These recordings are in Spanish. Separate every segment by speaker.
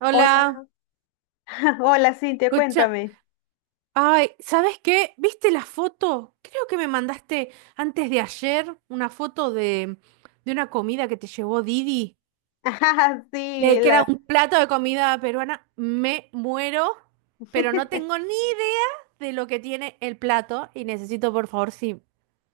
Speaker 1: Hola,
Speaker 2: Hola, hola Cintia,
Speaker 1: escucha.
Speaker 2: cuéntame.
Speaker 1: Ay, ¿sabes qué? ¿Viste la foto? Creo que me mandaste antes de ayer una foto de una comida que te llevó Didi,
Speaker 2: Ajá, sí,
Speaker 1: que era
Speaker 2: la...
Speaker 1: un plato de comida peruana. Me muero, pero no tengo ni idea de lo que tiene el plato y necesito, por favor, si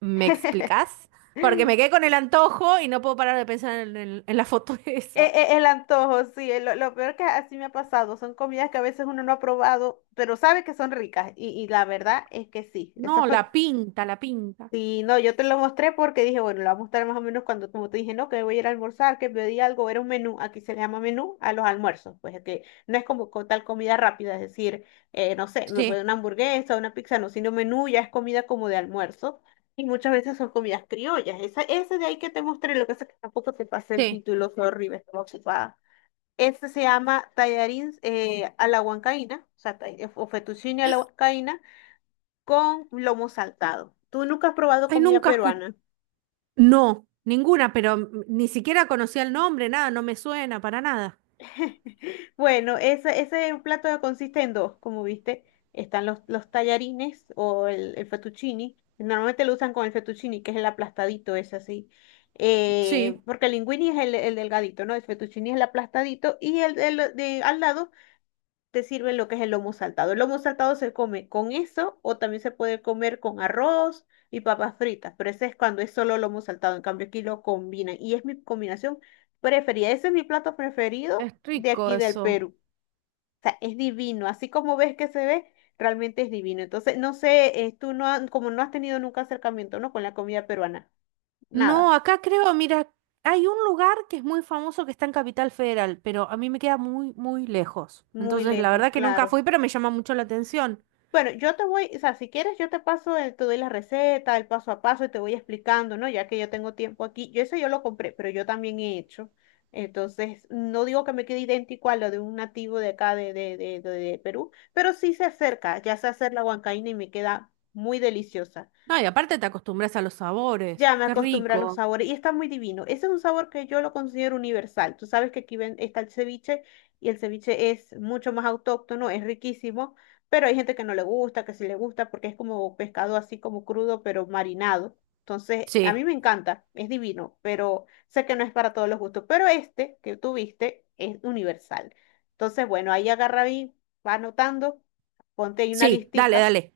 Speaker 1: me explicas, porque me quedé con el antojo y no puedo parar de pensar en, en la foto
Speaker 2: e-
Speaker 1: esa.
Speaker 2: e- el antojo, sí, lo peor que así me ha pasado, son comidas que a veces uno no ha probado, pero sabe que son ricas y la verdad es que sí,
Speaker 1: No,
Speaker 2: eso fue.
Speaker 1: la pinta, la pinta.
Speaker 2: Sí, no, yo te lo mostré porque dije, bueno, lo voy a mostrar más o menos cuando, como te dije, no, que me voy a ir a almorzar, que pedí algo, era un menú, aquí se le llama menú a los almuerzos, pues es que no es como tal comida rápida, es decir, no sé, me puede
Speaker 1: Sí,
Speaker 2: una hamburguesa, una pizza, no, sino menú ya es comida como de almuerzo, y muchas veces son comidas criollas, esa, ese de ahí que te mostré, lo que pasa es que tampoco te pasé el
Speaker 1: sí.
Speaker 2: título, sorry, me estaba ocupada. Este se llama tallarines a la huancaína, o sea, o fettuccine a la huancaína con lomo saltado. Tú nunca has probado
Speaker 1: Ay,
Speaker 2: comida
Speaker 1: nunca.
Speaker 2: peruana.
Speaker 1: No, ninguna, pero ni siquiera conocía el nombre, nada, no me suena para nada.
Speaker 2: Bueno, ese plato consiste en dos, como viste. Están los tallarines o el fettuccini. Normalmente lo usan con el fettuccini, que es el aplastadito, es así.
Speaker 1: Sí,
Speaker 2: Porque el linguini es el delgadito, ¿no? El fettuccini es el aplastadito y el de, al lado te sirve lo que es el lomo saltado. El lomo saltado se come con eso o también se puede comer con arroz y papas fritas, pero ese es cuando es solo lomo saltado. En cambio, aquí lo combinan y es mi combinación preferida. Ese es mi plato preferido
Speaker 1: es
Speaker 2: de
Speaker 1: rico
Speaker 2: aquí del
Speaker 1: eso.
Speaker 2: Perú. O sea, es divino. Así como ves que se ve, realmente es divino. Entonces, no sé, tú no, como no has tenido nunca acercamiento, ¿no? Con la comida peruana.
Speaker 1: No,
Speaker 2: Nada.
Speaker 1: acá creo, mira, hay un lugar que es muy famoso que está en Capital Federal, pero a mí me queda muy, muy lejos.
Speaker 2: Muy
Speaker 1: Entonces, la
Speaker 2: lejos,
Speaker 1: verdad que nunca
Speaker 2: claro.
Speaker 1: fui, pero me llama mucho la atención.
Speaker 2: Bueno, yo te voy, o sea, si quieres, yo te paso, te doy la receta, el paso a paso y te voy explicando, ¿no? Ya que yo tengo tiempo aquí. Yo eso yo lo compré, pero yo también he hecho. Entonces, no digo que me quede idéntico a lo de un nativo de acá de Perú, pero sí se acerca, ya sé hacer la huancaína y me queda muy deliciosa.
Speaker 1: No, y aparte te acostumbras a los sabores.
Speaker 2: Ya me
Speaker 1: Qué
Speaker 2: acostumbré a los
Speaker 1: rico.
Speaker 2: sabores y está muy divino. Ese es un sabor que yo lo considero universal. Tú sabes que aquí ven, está el ceviche y el ceviche es mucho más autóctono, es riquísimo, pero hay gente que no le gusta, que sí le gusta porque es como pescado así como crudo, pero marinado. Entonces, a
Speaker 1: Sí,
Speaker 2: mí me encanta, es divino, pero sé que no es para todos los gustos. Pero este que tuviste es universal. Entonces, bueno, ahí agarra y va anotando, ponte ahí una
Speaker 1: sí, dale,
Speaker 2: listica.
Speaker 1: dale.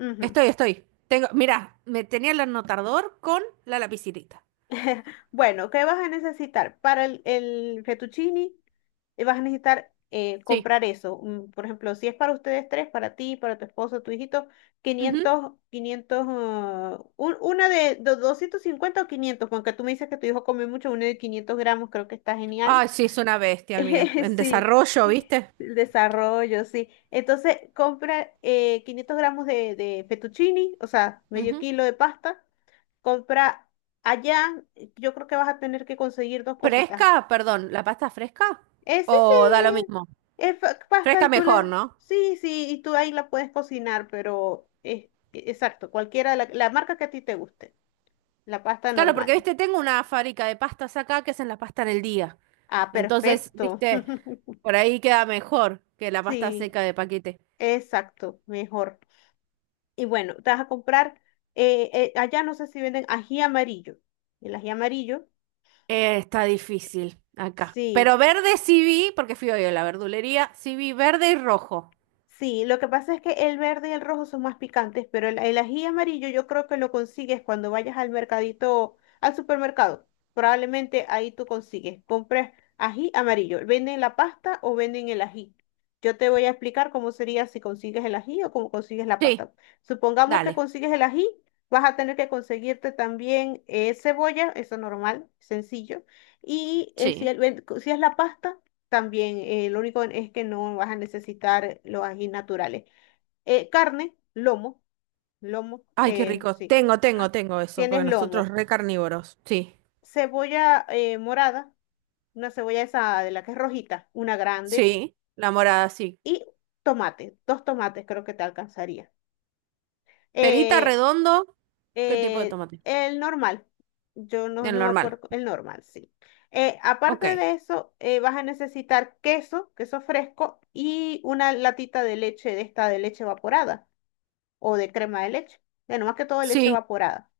Speaker 2: Ujú.
Speaker 1: Estoy, estoy. Tengo, mira, me tenía el anotador con la lapicita.
Speaker 2: Bueno, ¿qué vas a necesitar? Para el fettuccine vas a necesitar
Speaker 1: Sí.
Speaker 2: comprar eso. Por ejemplo, si es para ustedes tres, para ti, para tu esposo, tu hijito,
Speaker 1: Ujú.
Speaker 2: quinientos 500 ah, una de 250 o 500 aunque tú me dices que tu hijo come mucho, una de 500 gramos creo que está genial.
Speaker 1: Ay, sí, es una bestia el mío. En
Speaker 2: Sí,
Speaker 1: desarrollo, ¿viste?
Speaker 2: el desarrollo, sí. Entonces, compra 500 gramos de fettuccini, o sea, medio
Speaker 1: Ujú.
Speaker 2: kilo de pasta. Compra allá, yo creo que vas a tener que conseguir dos cositas.
Speaker 1: ¿Fresca? Perdón, ¿la pasta fresca?
Speaker 2: Sí, sí,
Speaker 1: ¿O da lo mismo?
Speaker 2: es pasta
Speaker 1: Fresca
Speaker 2: y tú
Speaker 1: mejor,
Speaker 2: la...
Speaker 1: ¿no?
Speaker 2: Sí, sí, y tú ahí la puedes cocinar, pero es exacto, cualquiera, la marca que a ti te guste, la pasta
Speaker 1: Claro, porque,
Speaker 2: normal.
Speaker 1: viste, tengo una fábrica de pastas acá que hacen la pasta en el día.
Speaker 2: Ah,
Speaker 1: Entonces,
Speaker 2: perfecto.
Speaker 1: viste, por ahí queda mejor que la pasta
Speaker 2: Sí,
Speaker 1: seca de paquete.
Speaker 2: exacto, mejor. Y bueno, te vas a comprar, allá no sé si venden ají amarillo. El ají amarillo,
Speaker 1: Está difícil acá. Pero
Speaker 2: sí.
Speaker 1: verde sí vi, porque fui hoy a la verdulería, sí vi verde y rojo.
Speaker 2: Sí, lo que pasa es que el verde y el rojo son más picantes, pero el ají amarillo yo creo que lo consigues cuando vayas al mercadito, al supermercado. Probablemente ahí tú consigues. Compras ají amarillo. ¿Venden la pasta o venden el ají? Yo te voy a explicar cómo sería si consigues el ají o cómo consigues la
Speaker 1: Sí,
Speaker 2: pasta. Supongamos que
Speaker 1: dale.
Speaker 2: consigues el ají, vas a tener que conseguirte también cebolla, eso normal, sencillo. Y si,
Speaker 1: Sí.
Speaker 2: si es la pasta también lo único es que no vas a necesitar los ají naturales. Carne, lomo,
Speaker 1: Ay, qué rico.
Speaker 2: sí.
Speaker 1: Tengo, tengo,
Speaker 2: Ajá.
Speaker 1: tengo eso, porque
Speaker 2: Tienes
Speaker 1: nosotros
Speaker 2: lomo.
Speaker 1: re carnívoros. Sí.
Speaker 2: Cebolla morada, una cebolla esa de la que es rojita, una grande.
Speaker 1: Sí, la morada, sí.
Speaker 2: Y tomate, dos tomates creo que te alcanzaría.
Speaker 1: Perita
Speaker 2: Eh,
Speaker 1: redondo, ¿qué tipo de tomate?
Speaker 2: El normal. Yo no,
Speaker 1: El
Speaker 2: no me
Speaker 1: normal.
Speaker 2: acuerdo. El normal, sí.
Speaker 1: Ok.
Speaker 2: Aparte de eso, vas a necesitar queso, queso fresco y una latita de leche, de esta de leche evaporada o de crema de leche. Bueno, más que todo leche
Speaker 1: Sí,
Speaker 2: evaporada.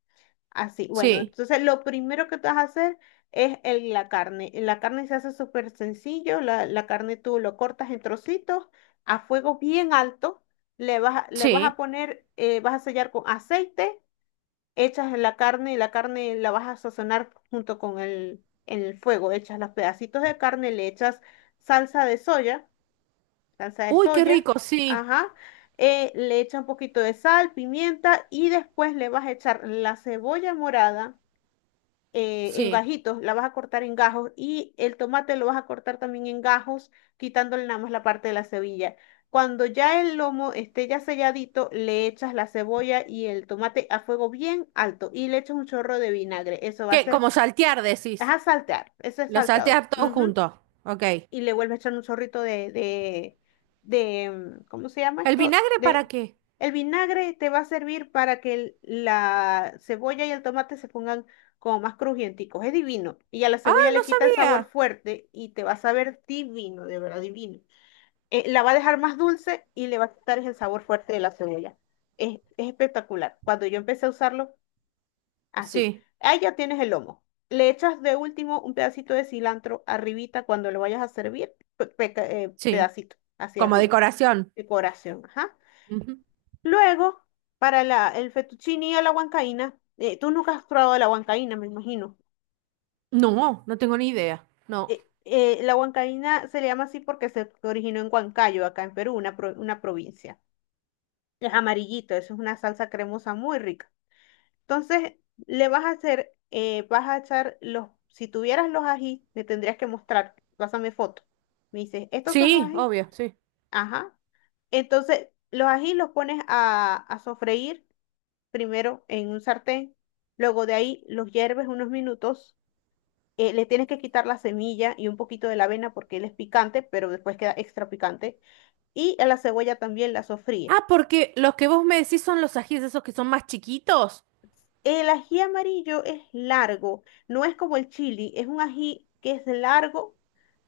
Speaker 2: Así, bueno,
Speaker 1: sí,
Speaker 2: entonces lo primero que te vas a hacer es la carne. La carne se hace súper sencillo. La carne tú lo cortas en trocitos a fuego bien alto. Le vas, le vas a
Speaker 1: sí.
Speaker 2: poner, vas a sellar con aceite, echas la carne y la carne la vas a sazonar junto con el, en el fuego. Echas los pedacitos de carne, le echas salsa de soya, salsa de
Speaker 1: Uy, qué
Speaker 2: soya,
Speaker 1: rico, sí,
Speaker 2: ajá. Le echas un poquito de sal, pimienta y después le vas a echar la cebolla morada en
Speaker 1: sí.
Speaker 2: gajitos, la vas a cortar en gajos y el tomate lo vas a cortar también en gajos, quitándole nada más la parte de la cebilla. Cuando ya el lomo esté ya selladito, le echas la cebolla y el tomate a fuego bien alto y le echas un chorro de vinagre. Eso va a
Speaker 1: ¿Qué?
Speaker 2: ser,
Speaker 1: Como saltear,
Speaker 2: vas
Speaker 1: decís.
Speaker 2: a saltear, ese es
Speaker 1: Lo
Speaker 2: salteado.
Speaker 1: saltear todo
Speaker 2: Ujú,
Speaker 1: junto. Ok.
Speaker 2: y le vuelve a echar un chorrito ¿cómo se llama
Speaker 1: ¿El
Speaker 2: esto?
Speaker 1: vinagre para
Speaker 2: De,
Speaker 1: qué?
Speaker 2: el vinagre te va a servir para que la cebolla y el tomate se pongan como más crujienticos. Es divino. Y a la
Speaker 1: Ah,
Speaker 2: cebolla
Speaker 1: no
Speaker 2: le quita el sabor
Speaker 1: sabía.
Speaker 2: fuerte y te va a saber divino, de verdad divino. La va a dejar más dulce y le va a quitar el sabor fuerte de la cebolla. Es espectacular. Cuando yo empecé a usarlo, así.
Speaker 1: Sí,
Speaker 2: Ahí ya tienes el lomo. Le echas de último un pedacito de cilantro arribita cuando lo vayas a servir,
Speaker 1: sí.
Speaker 2: pedacito hacia
Speaker 1: Como
Speaker 2: arriba.
Speaker 1: decoración.
Speaker 2: Decoración, ajá.
Speaker 1: Ujú.
Speaker 2: Luego, para la, el fettuccine o la huancaína, tú nunca has probado la huancaína, me imagino.
Speaker 1: No, no tengo ni idea. No.
Speaker 2: La huancaína se le llama así porque se originó en Huancayo, acá en Perú, una, una provincia. Es amarillito, eso es una salsa cremosa muy rica. Entonces, le vas a hacer, vas a echar los, si tuvieras los ají, me tendrías que mostrar, pásame foto. Me dices, ¿estos son los
Speaker 1: Sí,
Speaker 2: ají?
Speaker 1: obvio, sí.
Speaker 2: Ajá. Entonces, los ají los pones a sofreír primero en un sartén, luego de ahí los hierves unos minutos, le tienes que quitar la semilla y un poquito de la avena porque él es picante, pero después queda extra picante, y a la cebolla también la sofríes.
Speaker 1: Ah, porque los que vos me decís son los ajíes esos que son más chiquitos.
Speaker 2: El ají amarillo es largo, no es como el chili, es un ají que es largo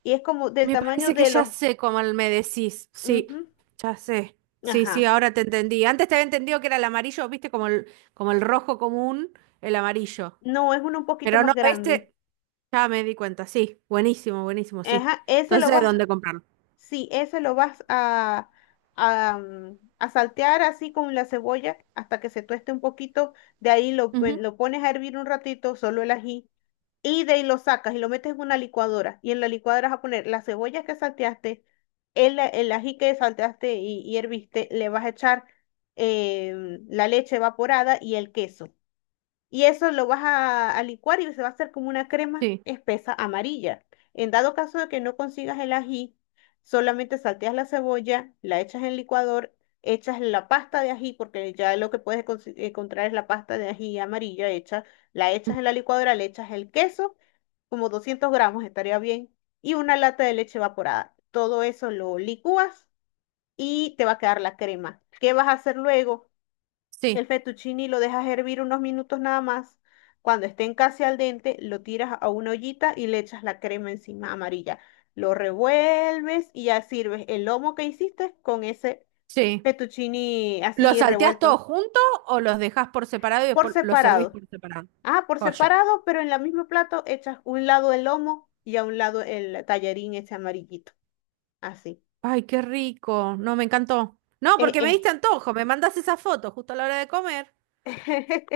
Speaker 2: y es como del
Speaker 1: Me
Speaker 2: tamaño
Speaker 1: parece que
Speaker 2: de
Speaker 1: ya
Speaker 2: los...
Speaker 1: sé cómo me decís. Sí,
Speaker 2: Ujú.
Speaker 1: ya sé. Sí, sí,
Speaker 2: Ajá.
Speaker 1: ahora te entendí. Antes te había entendido que era el amarillo, viste, como el rojo común, el amarillo.
Speaker 2: No, es uno un poquito
Speaker 1: Pero no,
Speaker 2: más grande.
Speaker 1: este ya me di cuenta. Sí, buenísimo, buenísimo, sí.
Speaker 2: Ajá, ese lo
Speaker 1: Entonces,
Speaker 2: vas...
Speaker 1: ¿dónde comprarlo?
Speaker 2: Sí, ese lo vas a, a saltear así con la cebolla hasta que se tueste un poquito. De ahí lo,
Speaker 1: Ujú.
Speaker 2: lo pones a hervir un ratito, solo el ají. Y de ahí lo sacas y lo metes en una licuadora. Y en la licuadora vas a poner la cebolla que salteaste, el, el ají que salteaste y herviste. Le vas a echar la leche evaporada y el queso. Y eso lo vas a licuar y se va a hacer como una crema
Speaker 1: Sí,
Speaker 2: espesa amarilla. En dado caso de que no consigas el ají, solamente salteas la cebolla, la echas en el licuador, echas la pasta de ají, porque ya lo que puedes encontrar es la pasta de ají amarilla hecha, la echas
Speaker 1: ujú,
Speaker 2: en la licuadora, le echas el queso, como 200 gramos estaría bien, y una lata de leche evaporada. Todo eso lo licúas y te va a quedar la crema. ¿Qué vas a hacer luego? El
Speaker 1: sí,
Speaker 2: fettuccine lo dejas hervir unos minutos nada más. Cuando estén casi al dente, lo tiras a una ollita y le echas la crema encima amarilla. Lo revuelves y ya sirves el lomo que hiciste con ese
Speaker 1: sí.
Speaker 2: fettuccine
Speaker 1: ¿Los
Speaker 2: así
Speaker 1: salteás todos
Speaker 2: revuelto
Speaker 1: juntos o los dejás por separado y
Speaker 2: por
Speaker 1: después los servís
Speaker 2: separado.
Speaker 1: por separado?
Speaker 2: Ah, por
Speaker 1: Joya.
Speaker 2: separado, pero en la mismo plato echas un lado el lomo y a un lado el tallarín ese amarillito. Así.
Speaker 1: Ay, qué rico. No, me encantó. No,
Speaker 2: Es,
Speaker 1: porque me
Speaker 2: es
Speaker 1: diste antojo. Me mandás esa foto justo a la hora de comer.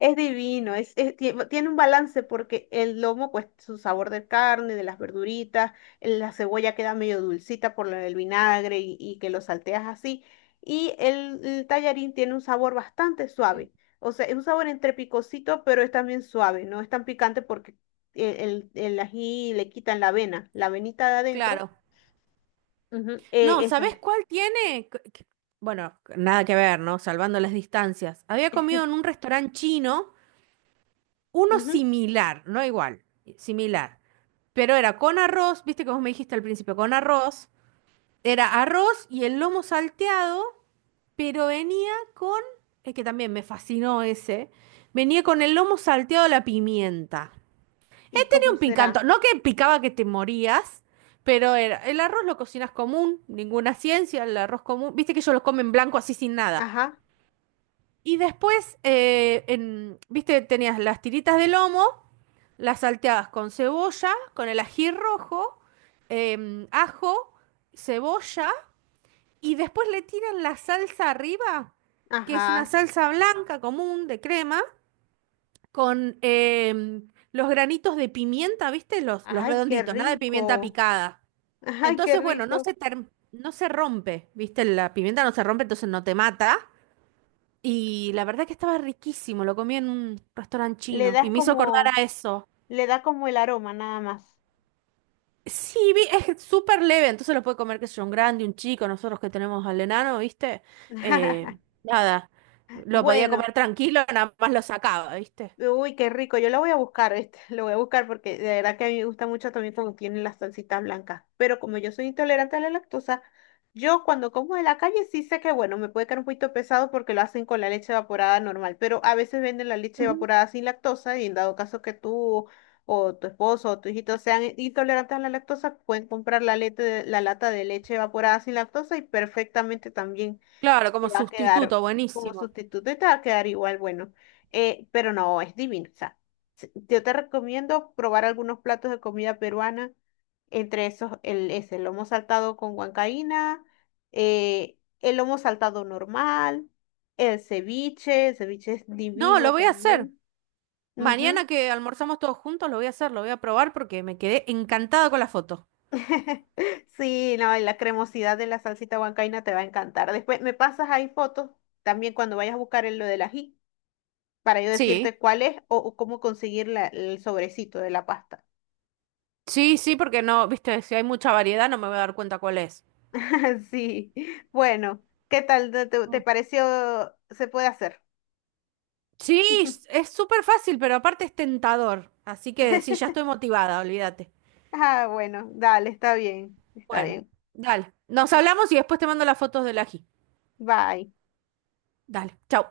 Speaker 2: es divino, tiene un balance porque el lomo, pues su sabor de carne, de las verduritas, la cebolla queda medio dulcita por lo del vinagre y que lo salteas así. Y el tallarín tiene un sabor bastante
Speaker 1: Sí.
Speaker 2: suave. O sea, es un sabor entre picosito, pero es también suave, no es tan picante porque el ají le quitan la avena, la avenita de adentro.
Speaker 1: Claro.
Speaker 2: Ujú,
Speaker 1: No,
Speaker 2: esa
Speaker 1: ¿sabés
Speaker 2: es.
Speaker 1: cuál tiene? Bueno, nada que ver, ¿no? Salvando las distancias. Había comido en un restaurante chino, uno
Speaker 2: Ujú,
Speaker 1: similar, no igual, similar. Pero era con arroz, viste que vos me dijiste al principio, con arroz. Era arroz y el lomo salteado, pero venía con, es que también me fascinó ese, venía con el lomo salteado a la pimienta
Speaker 2: ¿y cómo
Speaker 1: un picanto.
Speaker 2: será?
Speaker 1: No que picaba que te morías, pero era, el arroz lo cocinas común, ninguna ciencia, el arroz común. Viste que ellos lo comen blanco así sin nada.
Speaker 2: Ajá,
Speaker 1: Y después, viste, tenías las tiritas de lomo, las salteabas con cebolla, con el ají rojo, ajo, cebolla, y después le tiran la salsa arriba, que es una
Speaker 2: ajá.
Speaker 1: salsa blanca común de crema, con los granitos de pimienta, ¿viste? Los
Speaker 2: Ay, qué
Speaker 1: redonditos, nada de pimienta
Speaker 2: rico.
Speaker 1: picada.
Speaker 2: Ay, qué
Speaker 1: Entonces, bueno,
Speaker 2: rico.
Speaker 1: no se rompe, ¿viste? La pimienta no se rompe, entonces no te mata. Y la verdad que estaba riquísimo, lo comí en un restaurante
Speaker 2: Le
Speaker 1: chino
Speaker 2: das
Speaker 1: y me hizo acordar
Speaker 2: como,
Speaker 1: a eso.
Speaker 2: le da como el aroma nada más.
Speaker 1: Sí, es súper leve, entonces lo puede comer, qué sé yo, un grande, un chico, nosotros que tenemos al enano, ¿viste? Eh, nada, lo podía
Speaker 2: Bueno.
Speaker 1: comer tranquilo, nada más lo sacaba, ¿viste?
Speaker 2: Uy, qué rico. Yo lo voy a buscar, ¿viste? Lo voy a buscar porque de verdad que a mí me gusta mucho también cuando tienen las salsitas blancas. Pero como yo soy intolerante a la lactosa, yo cuando como de la calle sí sé que, bueno, me puede quedar un poquito pesado porque lo hacen con la leche evaporada normal. Pero a veces venden la leche
Speaker 1: Ujú.
Speaker 2: evaporada sin lactosa y en dado caso que tú o tu esposo o tu hijito sean intolerantes a la lactosa, pueden comprar la, la lata de leche evaporada sin lactosa y perfectamente también
Speaker 1: Claro, como
Speaker 2: te va a quedar
Speaker 1: sustituto,
Speaker 2: como
Speaker 1: buenísimo.
Speaker 2: sustituto y te va a quedar igual, bueno, pero no, es divino. O sea, yo te recomiendo probar algunos platos de comida peruana, entre esos el, ese, el lomo saltado con huancaína, el lomo saltado normal, el ceviche es
Speaker 1: No, lo
Speaker 2: divino
Speaker 1: voy a hacer.
Speaker 2: también.
Speaker 1: Mañana
Speaker 2: Ujú.
Speaker 1: que almorzamos todos juntos, lo voy a hacer, lo voy a probar porque me quedé encantada con la foto.
Speaker 2: Sí, no, y la cremosidad de la salsita huancaína te va a encantar. Después me pasas ahí fotos también cuando vayas a buscar el, lo del ají, para yo
Speaker 1: Sí,
Speaker 2: decirte cuál es o cómo conseguir el sobrecito de la pasta.
Speaker 1: sí, sí, porque no, viste, si hay mucha variedad no me voy a dar cuenta cuál es.
Speaker 2: Sí, bueno, ¿qué tal te
Speaker 1: Mm.
Speaker 2: pareció? ¿Se puede hacer?
Speaker 1: Sí, es súper fácil, pero aparte es tentador. Así que sí, ya estoy motivada, olvídate.
Speaker 2: Ah, bueno, dale, está bien, está
Speaker 1: Bueno,
Speaker 2: bien.
Speaker 1: dale. Nos hablamos y después te mando las fotos del ají.
Speaker 2: Bye.
Speaker 1: Dale, chau.